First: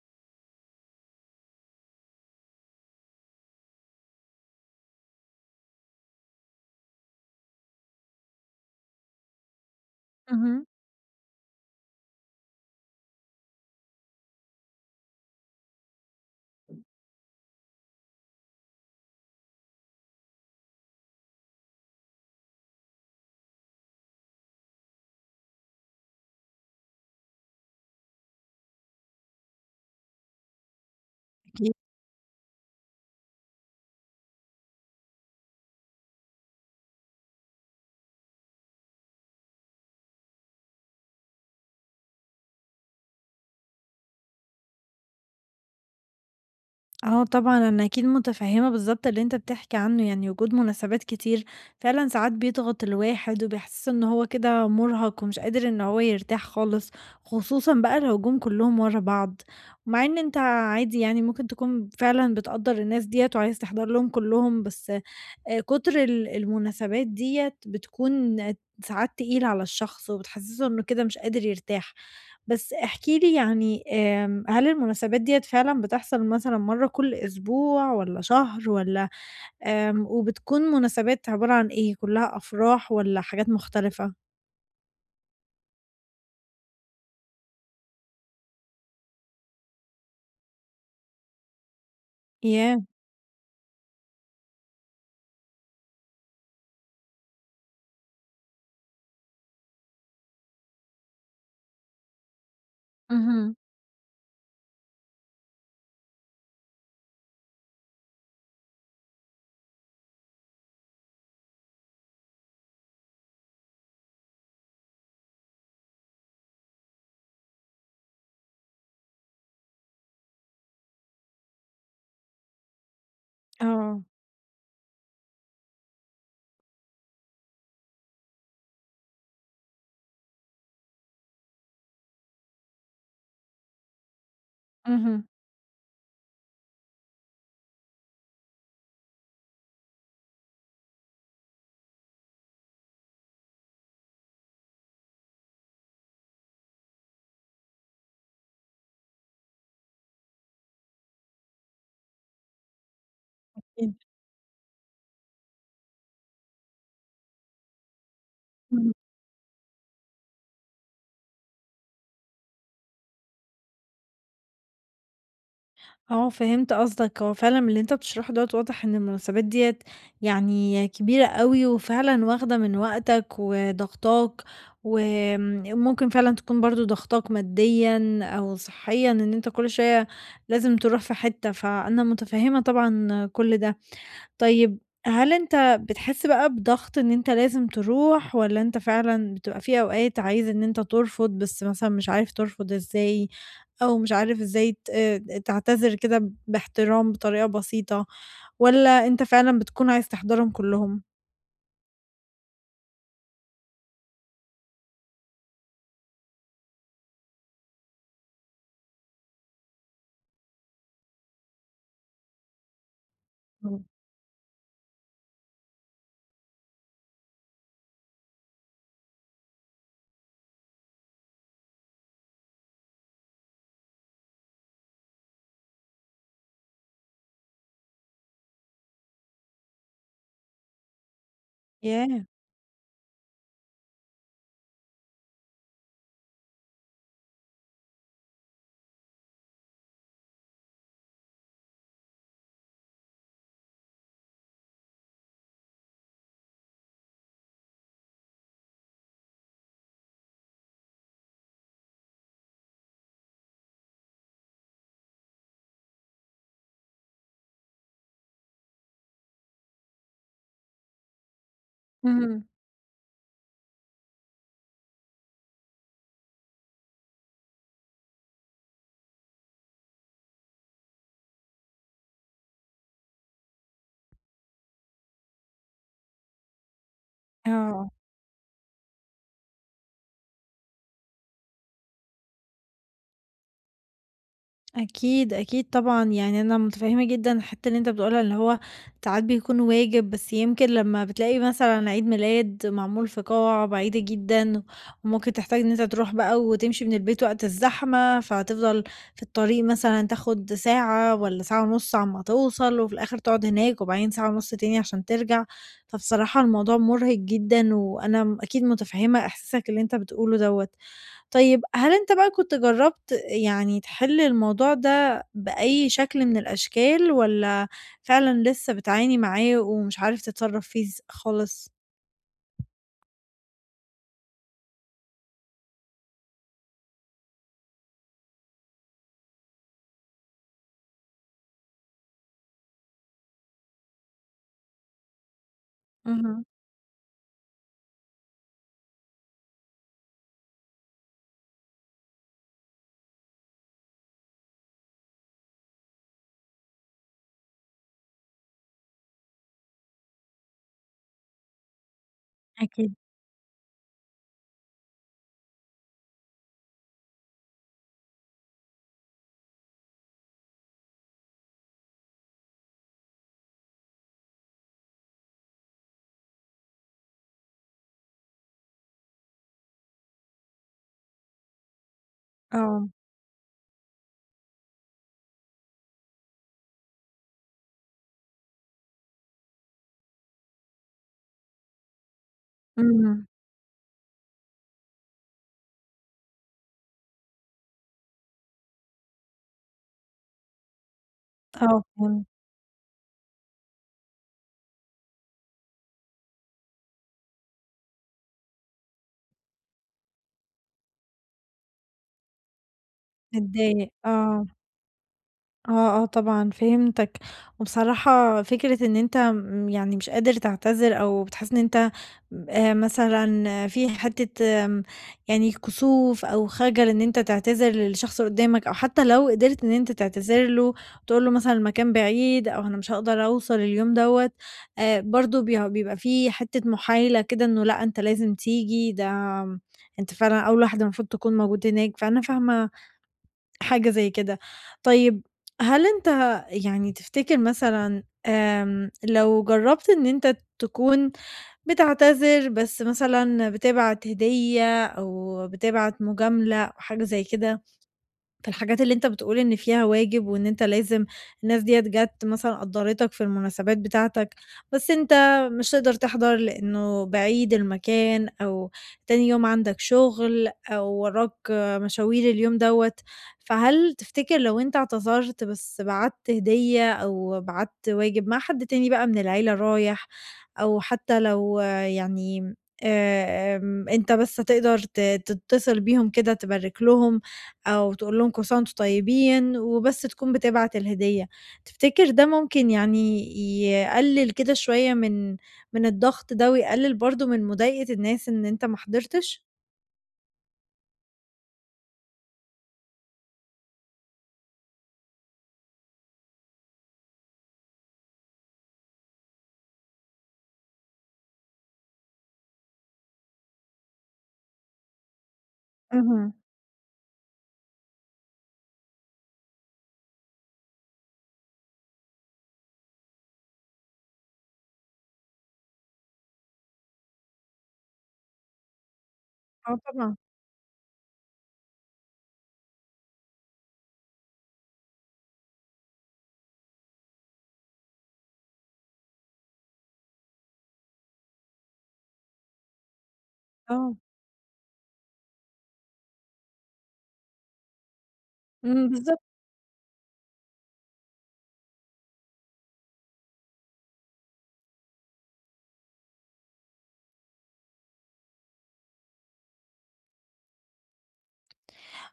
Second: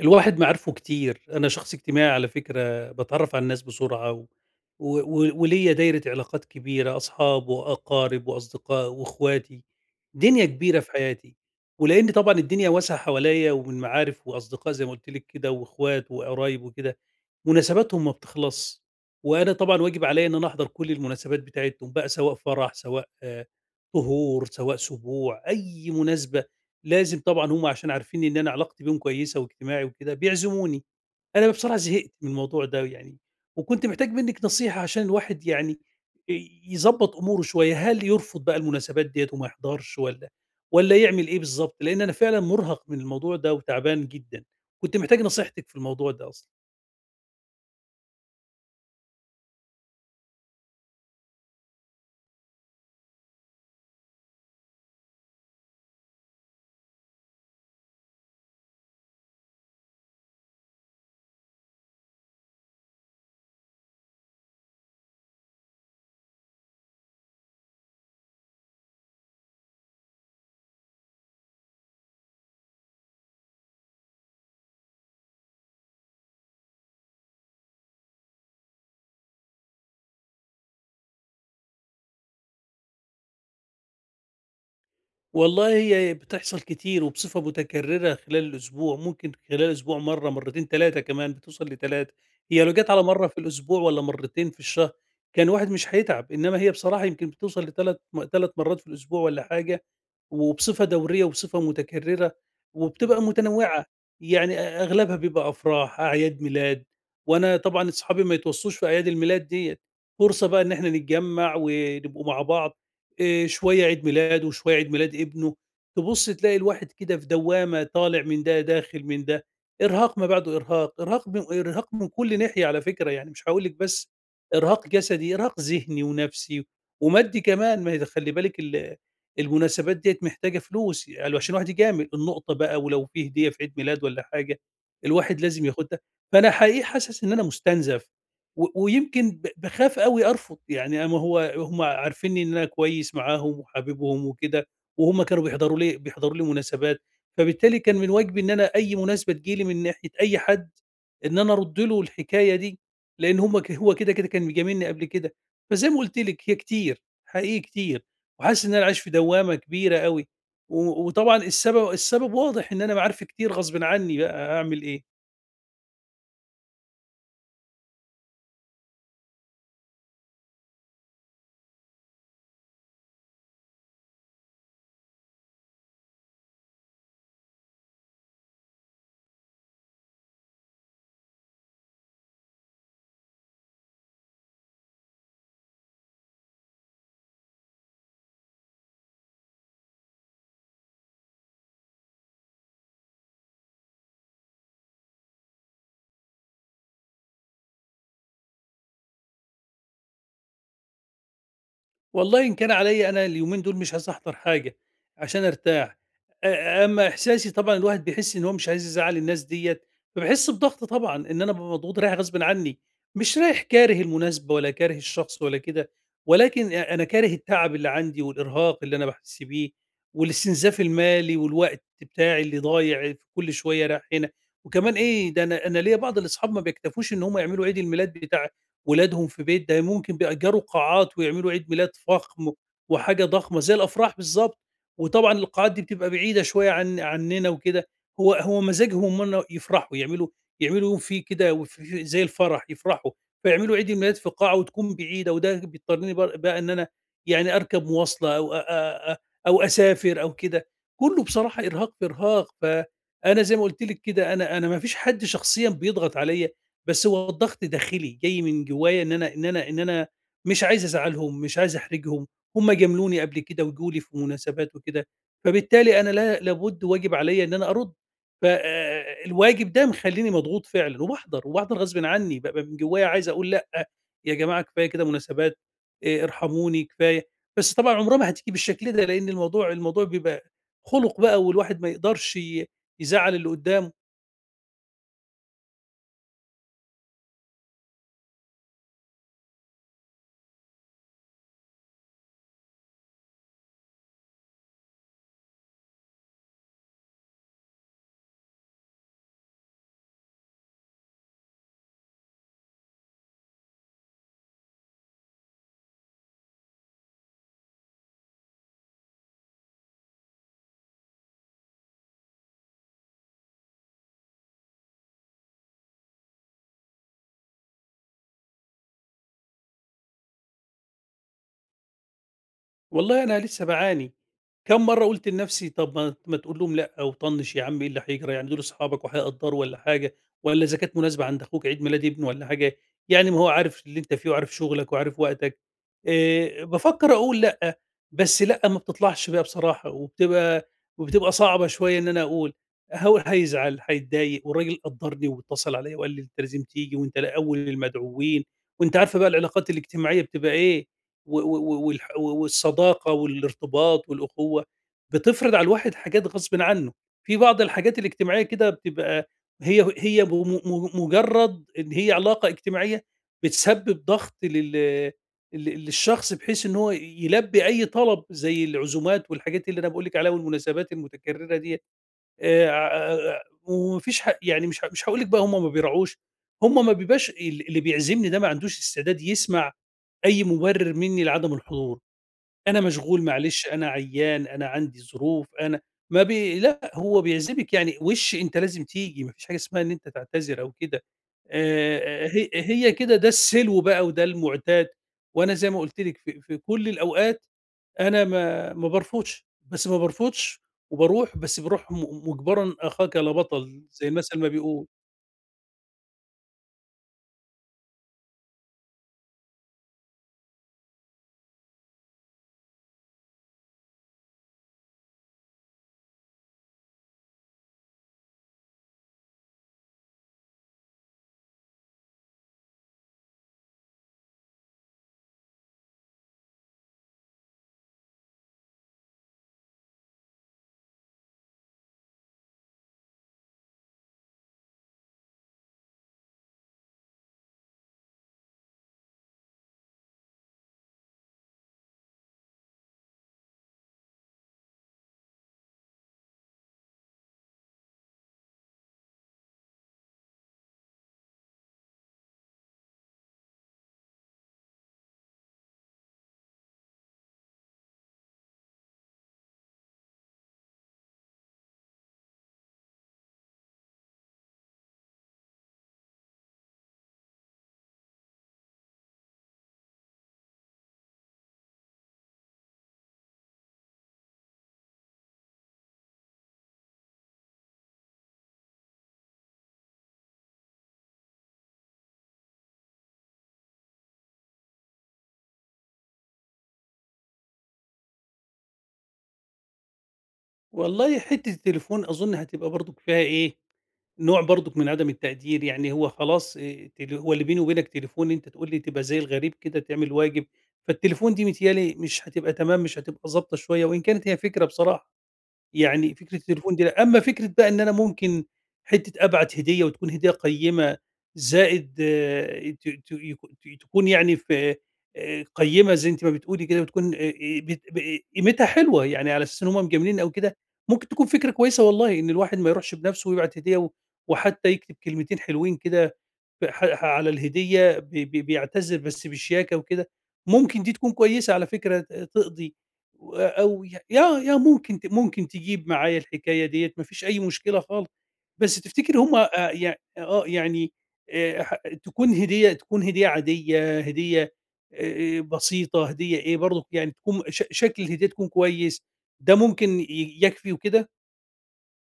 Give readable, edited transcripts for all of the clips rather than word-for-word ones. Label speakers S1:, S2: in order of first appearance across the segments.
S1: الواحد معارفه كتير، أنا شخص اجتماعي على فكرة، باتعرّف على الناس بسرعة و وليّا دايرة علاقات كبيرة، أصحاب وأقارب وأصدقاء وإخواتي، دنيا
S2: اهم.
S1: كبيرة في حياتي، ولإن طبعًا الدنيا واسعة حواليّا ومن معارف وأصدقاء زي ما قُلت لِك كده وإخوات وقرايب وكده، مناسباتهم ما بتخلصش، وأنا طبعًا واجب عليّا إن أنا أحضر كل المناسبات بتاعتهم بقى سواء فرح، سواء طهور، سواء سبوع، أي مناسبة لازم طبعًا هُم عشان عارفين إن أنا علاقتي بيهم كويسة واجتماعي وكده بيعزموني، أنا
S2: أكيد.
S1: بصراحة زهقت من الموضوع ده يعني، وكنت محتاج منِّك نصيحة عشان الواحد يعني يضبّط أموره شوية، هل يرفض بقى المناسبات ديّة وما يحضرش والّا يعمل إيه بالضبط؟ لإن أنا فعلًا مُرهَق من الموضوع ده وتعبان جدًا، كنت محتاج نصيحتِك في الموضوع ده أصلًا.
S2: آه طبعًا، أنا أكيد متفهمة بالضبط اللي أنت بتحكي عنه، يعني وجود مناسبات كتير فعلًا ساعات بيضغط الواحد وبيحسسه إن هو كده مرهق ومش قادر إن هو يرتاح خالص، خصوصًا بقى لو جُم كلّهم ورا بعض، ومع إن أنت عادي يعني ممكن تكون فعلًا بتقدّر الناس ديّة وعايز تحضر لهم كلّهم، بس كتر المناسبات ديّة بتكون ساعات تقيلة على الشخص وبتحسسه إنه كده مش قادر يرتاح. بس احكِ لي يعني هل المناسبات ديّة فعلًا بتحصل مثلًا مرّة كل أسبوع والّا شهر والّا وبتكون مناسبات عبارة عن إيه، كلّها أفراح والّا حاجات مختلفة؟
S1: والله هي بتحصل كتير وبصفة متكررة خلال الأسبوع، ممكن خلال الأسبوع مرّة، مرّتين، 3 كمان، بتوصل ل3. هي لو
S2: ياه!
S1: جات على مرّة في الأسبوع والّا مرّتين في الشهر، كان الواحد مش هيتعب، إنّما هي بصراحة يمكن بتوصل لتلات 3 مرّات في الأسبوع والّا حاجة، وبصفة دورية وبصفة متكررة، وبتبقى
S2: اهم.
S1: متنوعة، يعني أغلبها بيبقى أفراح، أعياد ميلاد، وأنا طبعًا أصحابي ما يتوصّوش في أعياد الميلاد ديّة، فرصة بقى إن إحنا نتجمّع ونبقوا مع بعض. شوية عيد ميلاده، وشوية عيد ميلاد ابنه، تبُص تلاقي الواحد كده في دوّامة طالع من ده، داخل من ده، إرهاق ما بعده إرهاق، إرهاق من إرهاق من كل ناحية على فكرة، يعني مش هاقول لِك
S2: آه،
S1: بس إرهاق جسدي، إرهاق ذهني ونفسي ومادي كمان، ما هي خلّي بالِك المناسبات ديّة محتاجة فلوس عشان الواحد يجامل، النقطة بقى ولو في هدية في عيد ميلاد والّا حاجة،
S2: اهم.
S1: الواحد لازم ياخدها، فأنا حقيقي حاسس إن أنا مُستنزف. ويمكن باخاف أوي أرفض، يعني أما هو هم عارفينّي إن أنا كويس معاهم وحاببهم وكده، وهم كانوا بيحضروا لي بيحضروا لي مناسبات، فبالتالي كان من واجبي إن أنا أي مناسبة تيجي لي من ناحية أي حد، إن أنا أرُدّ له الحكاية دي، لإن هم هو كده، كده كان مجاملني قبل كده، فزي ما قُلت لِك هي كتير، حقيقي كتير، وحاسس إن أنا
S2: إمم.
S1: عايش في دوّامة كبيرة أوي، وطبعًا السبب واضح إن أنا معارفي كتير غصبٍ عني بقى، هاعمل إيه؟
S2: آه، فهمت قصدك، هو فعلًا من اللي أنت بتشرحه دوّة واضح إن المناسبات ديّة يعني كبيرة أوي، وفعلًا واخدة من وقتك وضاغطاك، وآمم، ممكن فعلًا تكون برضه ضاغطاك ماديًا أو صحيًا، إن أنت كل شوية لازم تروح في حتة، فأنا متفهمة طبعًا كل ده. طيب، هل أنت بتحس بقى بضغط إن أنت لازم تروح والّا أنت فعلًا بتبقى في أوقات عايز إن أنت ترفض، بس مثلًا مش عارف ترفض إزاي، أو مش عارف إزاي ت اه تعتذر كده باحترام بطريقة بسيطة، والّا أنت فعلًا بتكون عايز تحضرهم كلّهم؟
S1: والله إن كان عليّا أنا اليومين دول مش عايز أحضر حاجة عشان أرتاح، أمّا إحساسي طبعًا الواحد بيحس إن هو مش عايز يزعّل الناس ديّة، فباحس بضغط طبعًا إن أنا بابقى مضغوط رايح غصبٍ عني، مش رايح
S2: إمم،
S1: كاره المناسبة ولا كاره الشخص ولا كده، ولكن أنا كاره التعب اللي عندي والإرهاق اللي أنا باحس بيه والاستنزاف المالي والوقت بتاعي اللي ضايع في كل شوية رايح هنا، وكمان إيه، ده أنا ليّا بعض الأصحاب ما بيكتفوش إن هم يعملوا عيد الميلاد بتاع ولادهم في بيت، ده ممكن بيأجّروا قاعات ويعملوا عيد ميلاد
S2: ياه!
S1: فَخم وحاجة ضخمة زي الأفراح بالضبط، وطبعًا القاعات دي بتبقى بعيدة شوية عنّنا وكده، هو مزاجهم إن هم يفرحوا، يعملوا يوم فيه كده زي الفرح يفرحوا، فيعملوا عيد الميلاد في قاعة وتكون بعيدة، وده بيضطرّني بقى إن أنا يعني أركب مواصلة أو أ أ أ أو أسافر أو كده، كُلّه بصراحة إرهاق في إرهاق، فأنا زي ما قُلت لِك كده أنا ما فيش حد شخصيًا بيضغط عليَّ، بس هو الضغط داخلي، جاي من جوايا إن أنا مش عايز أزعّلهم، مش عايز أحرجهم،
S2: اهم.
S1: هم جاملوني قبل كده وجُم لي في مناسبات وكده، فبالتالي أنا لا لابد واجب عليّا إن أنا أرُد، ف الواجب ده مخلّيني مضغوط فعلًا وباحضر، وباحضر غصبٍ عنّي، بابقى من جوايا عايز أقول لأ، يا جماعة كفاية كده مناسبات، ارحموني كفاية، بس
S2: آه.
S1: طبعًا عمرها ما هتيجي بالشكل ده، لإن الموضوع بيبقى خُلُق بقى والواحد ما يقدرش يزعّل اللي قدّامه،
S2: أكيد، أكيد طبعًا، يعني أنا متفهّمة جدًا الحتّة اللي أنت بتقولها اللي هو ساعات بيكون واجب، بس يمكن لمّا بتلاقي مثلًا عيد ميلاد معمول في قاعة بعيدة جدًا، وممكن تحتاج إن أنت تروح بقى وتمشي من البيت وقت الزحمة، فهتفضل في الطريق مثلًا تاخد ساعة والّا ساعة ونُص على ما توصل، وفي الآخر تقعد هناك، وبعدين ساعة ونُص تاني عشان ترجع، فبصراحة الموضوع مُرهق جدًا، وأنا أكيد متفهّمة إحساسك اللي أنت بتقوله دوّة. طيب، هل أنت بقى كنت جرّبت يعني تحِل الموضوع ده بأي شكل من الأشكال والّا فعلًا لسه بتعاني معاه ومش عارف تتصرّف فيه خالص؟
S1: والله أنا لسه باعاني. كم مرة قُلت لنَفْسي طَب ما تقول لهم لأ وطنِّش يا عم إيه اللي هيجرى، يعني دول أصحابك وهيقدّروا والّا حاجة، والّا إذا كانت مناسبة عند أخوك عيد ميلاد ابنه والّا حاجة، يعني ما هو عارف اللي أنت فيه وعارف شغلك وعارف وقتك.
S2: اهم،
S1: بافكّر أقول لأ، بس لأ ما بتطلعش بقى بصراحة وبتبقى صعبة شوية إن أنا أقول، هو هيزعل، هيتضايق والراجل قدّرني واتصل عليّا وقال لي: "أنت لازم تيجي وأنت لأ أول المدعوين." وأنتِ عارفة بقى العلاقات الاجتماعية بتبقى إيه. و
S2: أكيد،
S1: والصداقة والارتباط والأخوة، بتفرض على الواحد حاجات غصبٍ عنه. في بعض الحاجات الاجتماعية كده بتبقى هي هي م م مجرد إن هي علاقة اجتماعية بتسبب ضغط لل ل للشخص بحيث إن هو يلبي أي طلب زي العزومات والحاجات اللي أنا باقول لِك عليها والمناسبات المتكررة ديّة.
S2: آه،
S1: وما فيش يعني مش هاقول لِك بقى هم ما بيراعوش، هم ما بيبقاش اللي بيعزمني ده ما عندوش استعداد يسمع أي مبرر منّي لعدم الحضور، أنا مشغول
S2: إمم،
S1: معلش، أنا عيّان، أنا عندي ظروف، أنا ما بي لأ، هو بيعزمِك يعني وِش أنت لازم تيجي، ما فيش حاجة اسمها إن أنت تعتذر أو كده،
S2: آه فهمت،
S1: هي كده ده السلو بقى وده المُعتاد، وأنا زي ما قُلت لِك في كل الأوقات أنا ما بارفضش، وباروح، بس باروح مُجبرًا أخاك لا بطل
S2: متضايق،
S1: زي المثل
S2: آه.
S1: ما بيقول.
S2: آه، آه، طبعًا فهمتك، وبصراحة فكرة إن أنت يعني مش قادر تعتذر أو بتحس إن أنت، مثلًا في حتة يعني كسوف أو خجل إن أنت تعتذر للشخص اللي قدامك، أو حتى لو قدرت إن أنت تعتذر له تقول له مثلًا المكان بعيد أو أنا مش هاقدر أوصل اليوم دوّة، برضه بيبقى في حتة محايلة كده إنه لأ، أنت لازم تيجي، ده أنت فعلًا أول واحد المفروض تكون موجود هناك، فأنا فاهمة حاجة زي كده. طيب، هل أنت يعني تفتكر مثلًا لو جرّبت إن أنت تكون بتعتذر بس مثلًا بتبعت هدية أو بتبعت مجاملة أو حاجة زي كده في الحاجات اللي أنت بتقول إن فيها واجب وإن أنت لازم، الناس ديّة جات مثلًا قدّرتك في المناسبات بتاعتك، بس أنت مش تقدر تحضر لإنه بعيد المكان أو تاني يوم عندك شغل أو وراك مشاوير اليوم دوّة، فهل تفتكر لو أنت اعتذرت بس بعتّ هدية أو بعتّ واجب مع حد تاني بقى من العيلة رايح، أو حتى لو يعني آمم، أنت بس هتقدر تتصل بيهم كده تبارك لهم أو تقول لهم كل سنة وأنتم طيبين، وبس تكون بتبعت الهدية. تفتكر ده ممكن يعني يقلل كده شوية من الضغط ده، ويقلل برضه من مضايقة الناس إن أنت ما حضرتش؟
S1: والله حتّة التليفون أظن هتبقى برضُك فيها إيه، نوع برضُك من عدم التقدير، يعني هو خلاص تل هو اللي بيني وبينك تليفون أنت تقول لي تبقى زي الغريب كده تعمل واجب، فالتليفون دي متهيأ لي مش هتبقى تمام، مش هتبقى ضابطة شوية وإن كانت هي فكرة بصراحة. يعني
S2: اهم.
S1: فكرة التليفون دي لأ، أمّا فكرة بقى إن أنا ممكن حتّة أبعت هدية وتكون هدية قيّمة زائد آه، ت ت يك ت تكون يعني في قيّمة زي أنتِ ما بتقولي كده وتكون بت ب قيمتها حلوة، يعني على أساس إن
S2: آه
S1: هم
S2: طبعًا،
S1: مجاملين أو كده، ممكن تكون فكرة كويسة والله إن الواحد ما يروحش بنَفْسه ويبعت هدية وحتّى يكتب كلمتين حلوين كده ف ح على الهدية ب ب بيعتذر بس بشياكة وكده، ممكن دي تكون كويسة على فكرة تقضي. و أو ي
S2: آه،
S1: يا يا ممكن ممكن تجيب معايا الحكاية ديّة ما فيش أي مشكلة خالص، بس
S2: إمم،
S1: تفتكر
S2: بالضبط.
S1: هُم يع آه، يعني ح تكون هدية عادية، هدية بسيطة، هدية إيه برضه يعني تكون شكل الهدية تكون كويس، ده ممكن يكفي وكده؟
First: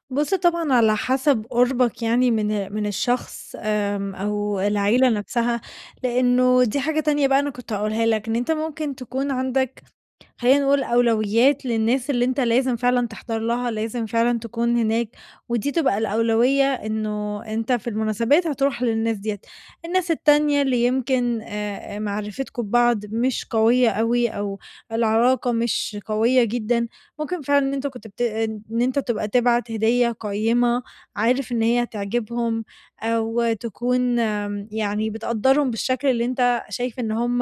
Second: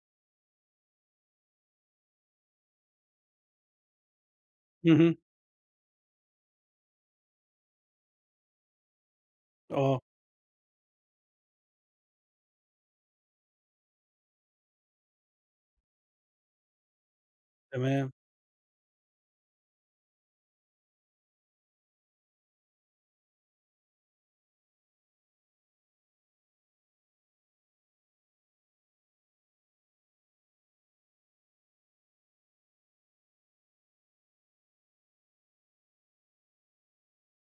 S2: بُص طبعًا على حسب قربك يعني من الشخص، أو العيلة
S1: اهم،
S2: نفسها، لأنه دي حاجة تانية بقى أنا كنت هاقولها لك، إن أنت ممكن تكون عندك،
S1: آه،
S2: خلّينا نقول، أولويات للناس اللي أنت لازم فعلًا تحضر لها، لازم فعلًا تكون هناك، ودي تبقى الأولوية، إنه أنت في
S1: تمام،
S2: المناسبات هتروح للناس ديّة، الناس التانية اللي يمكن معرفتكم ببعض مش قوية أوي أو العلاقة مش قوية جدًا، ممكن فعلًا إن أنت كنت بت إن أنت تبقى تبعت هدية قيّمة عارف إن هي هتعجبهم، أو تكون يعني بتقدّرهم بالشكل اللي أنت شايف إن هُم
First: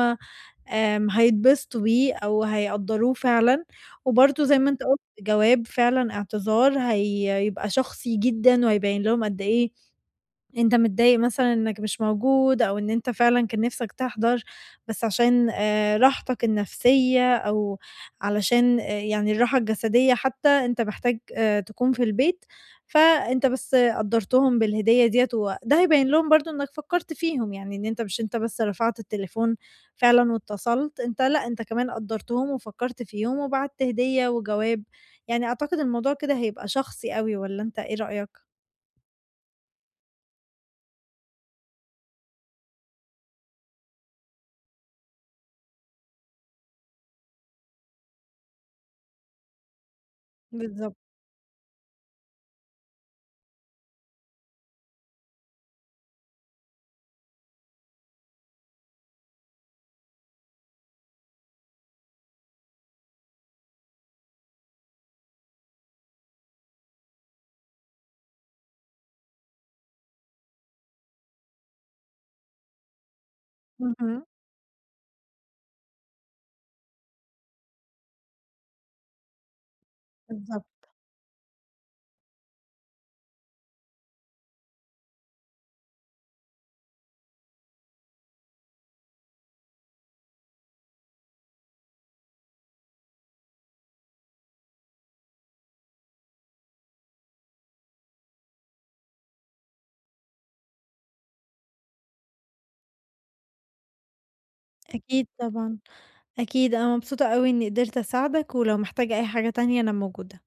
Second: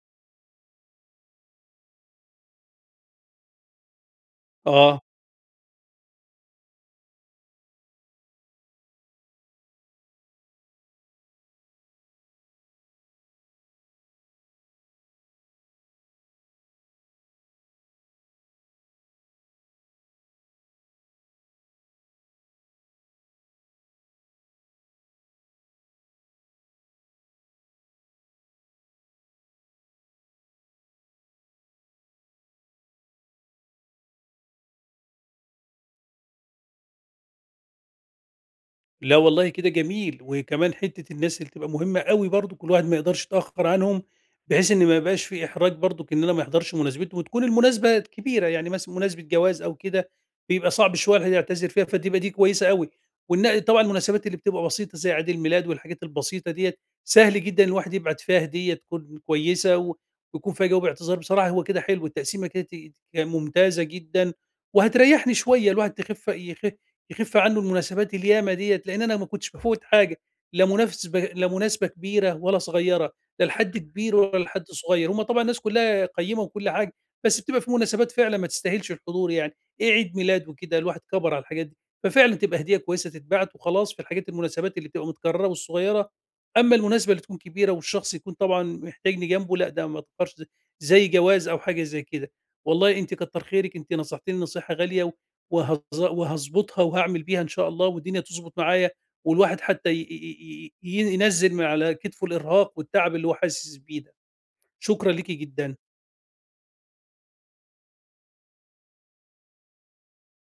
S2: هيتبسطوا بيه أو هيقدّروه فعلًا، وبرضه زي ما أنت قُلت
S1: آه.
S2: جواب فعلًا اعتذار، هيبقى شخصي جدًا، وهيبين لهم قد إيه أنت متضايق مثلًا إنك مش موجود، أو إن أنت فعلًا كان نِفْسك تحضر بس عشان راحتك النفسية أو علشان يعني الراحة الجسدية، حتى أنت محتاج تكون في البيت، فأنت بس قدّرتهم بالهدية ديّة، وده هيبين لهم برضه إنك فكّرت فيهم، يعني إن أنت مش أنت بس رفعت التليفون فعلًا واتصلت، أنت لأ، أنت كمان قدّرتهم وفكّرت فيهم وبعت هدية وجواب، يعني أعتقد الموضوع كده هيبقى شخصي أوي، والّا أنت إيه رأيك؟
S1: لا والله كده جميل، وكمان حتّة الناس اللي تبقى مهمة أوي برضه كل واحد ما يقدرش يتأخّر عنهم، بحيث إن ما يبقاش في إحراج برضُك إن أنا ما احضرش مناسبتهم، وتكون المناسبة كبيرة يعني مثلًا مناسبة جواز أو كده، بيبقى
S2: بالضبط،
S1: صعب شوية الواحد يعتذر فيها، فتبقى دي كويسة أوي، طبعًا المناسبات اللي بتبقى بسيطة زي عيد الميلاد والحاجات البسيطة ديّة، سهل جدًا الواحد يبعت فيها هدية تكون كويسة ويكون فيها جو باعتذار، بصراحة هو كده حلو التقسيمة كده ممتازة جدًا، وهتريّحني شوية الواحد تخف يخف يخف عنه المناسبات الياما ديّة، لإن أنا ما كنتش بافوّت حاجة، لا مناسبة كبيرة ولا صغيّرة، لا لحد كبير
S2: اهم،
S1: ولا لحد صغيّر، هم طبعًا الناس كلّها قيّمة وكل حاجة، بس بتبقى في مناسبات فعلًا ما تستاهلش الحضور يعني، إيه عيد ميلاد وكده
S2: بالضبط.
S1: الواحد كَبَر على الحاجات دي، ففعلًا تبقى هدية كويسة تتبعت وخلاص في المناسبات اللي بتبقى متكررة والصغيّرة، أمّا المناسبة اللي تكون كبيرة والشخص يكون طبعًا محتاجني جنبه لأ، ده ما تبقاش زي جواز أو حاجة زي كده، والله أنتِ كتّر خيرِك، أنتِ نصحتيني نصيحة غالية وهاضبطها وهاعمل بيها إن شاء الله والدنيا تضبط معايا، والواحد حتى ي ي ي ي ينزّل من على كتفه الإرهاق والتعب اللي هو حاسس بيه ده. شكرًا
S2: أكيد
S1: ليكِ
S2: طبعًا،
S1: جدًا.
S2: أكيد أنا مبسوطة أوي إني قدرت أساعدك، ولو محتاج أي حاجة تانية أنا موجودة.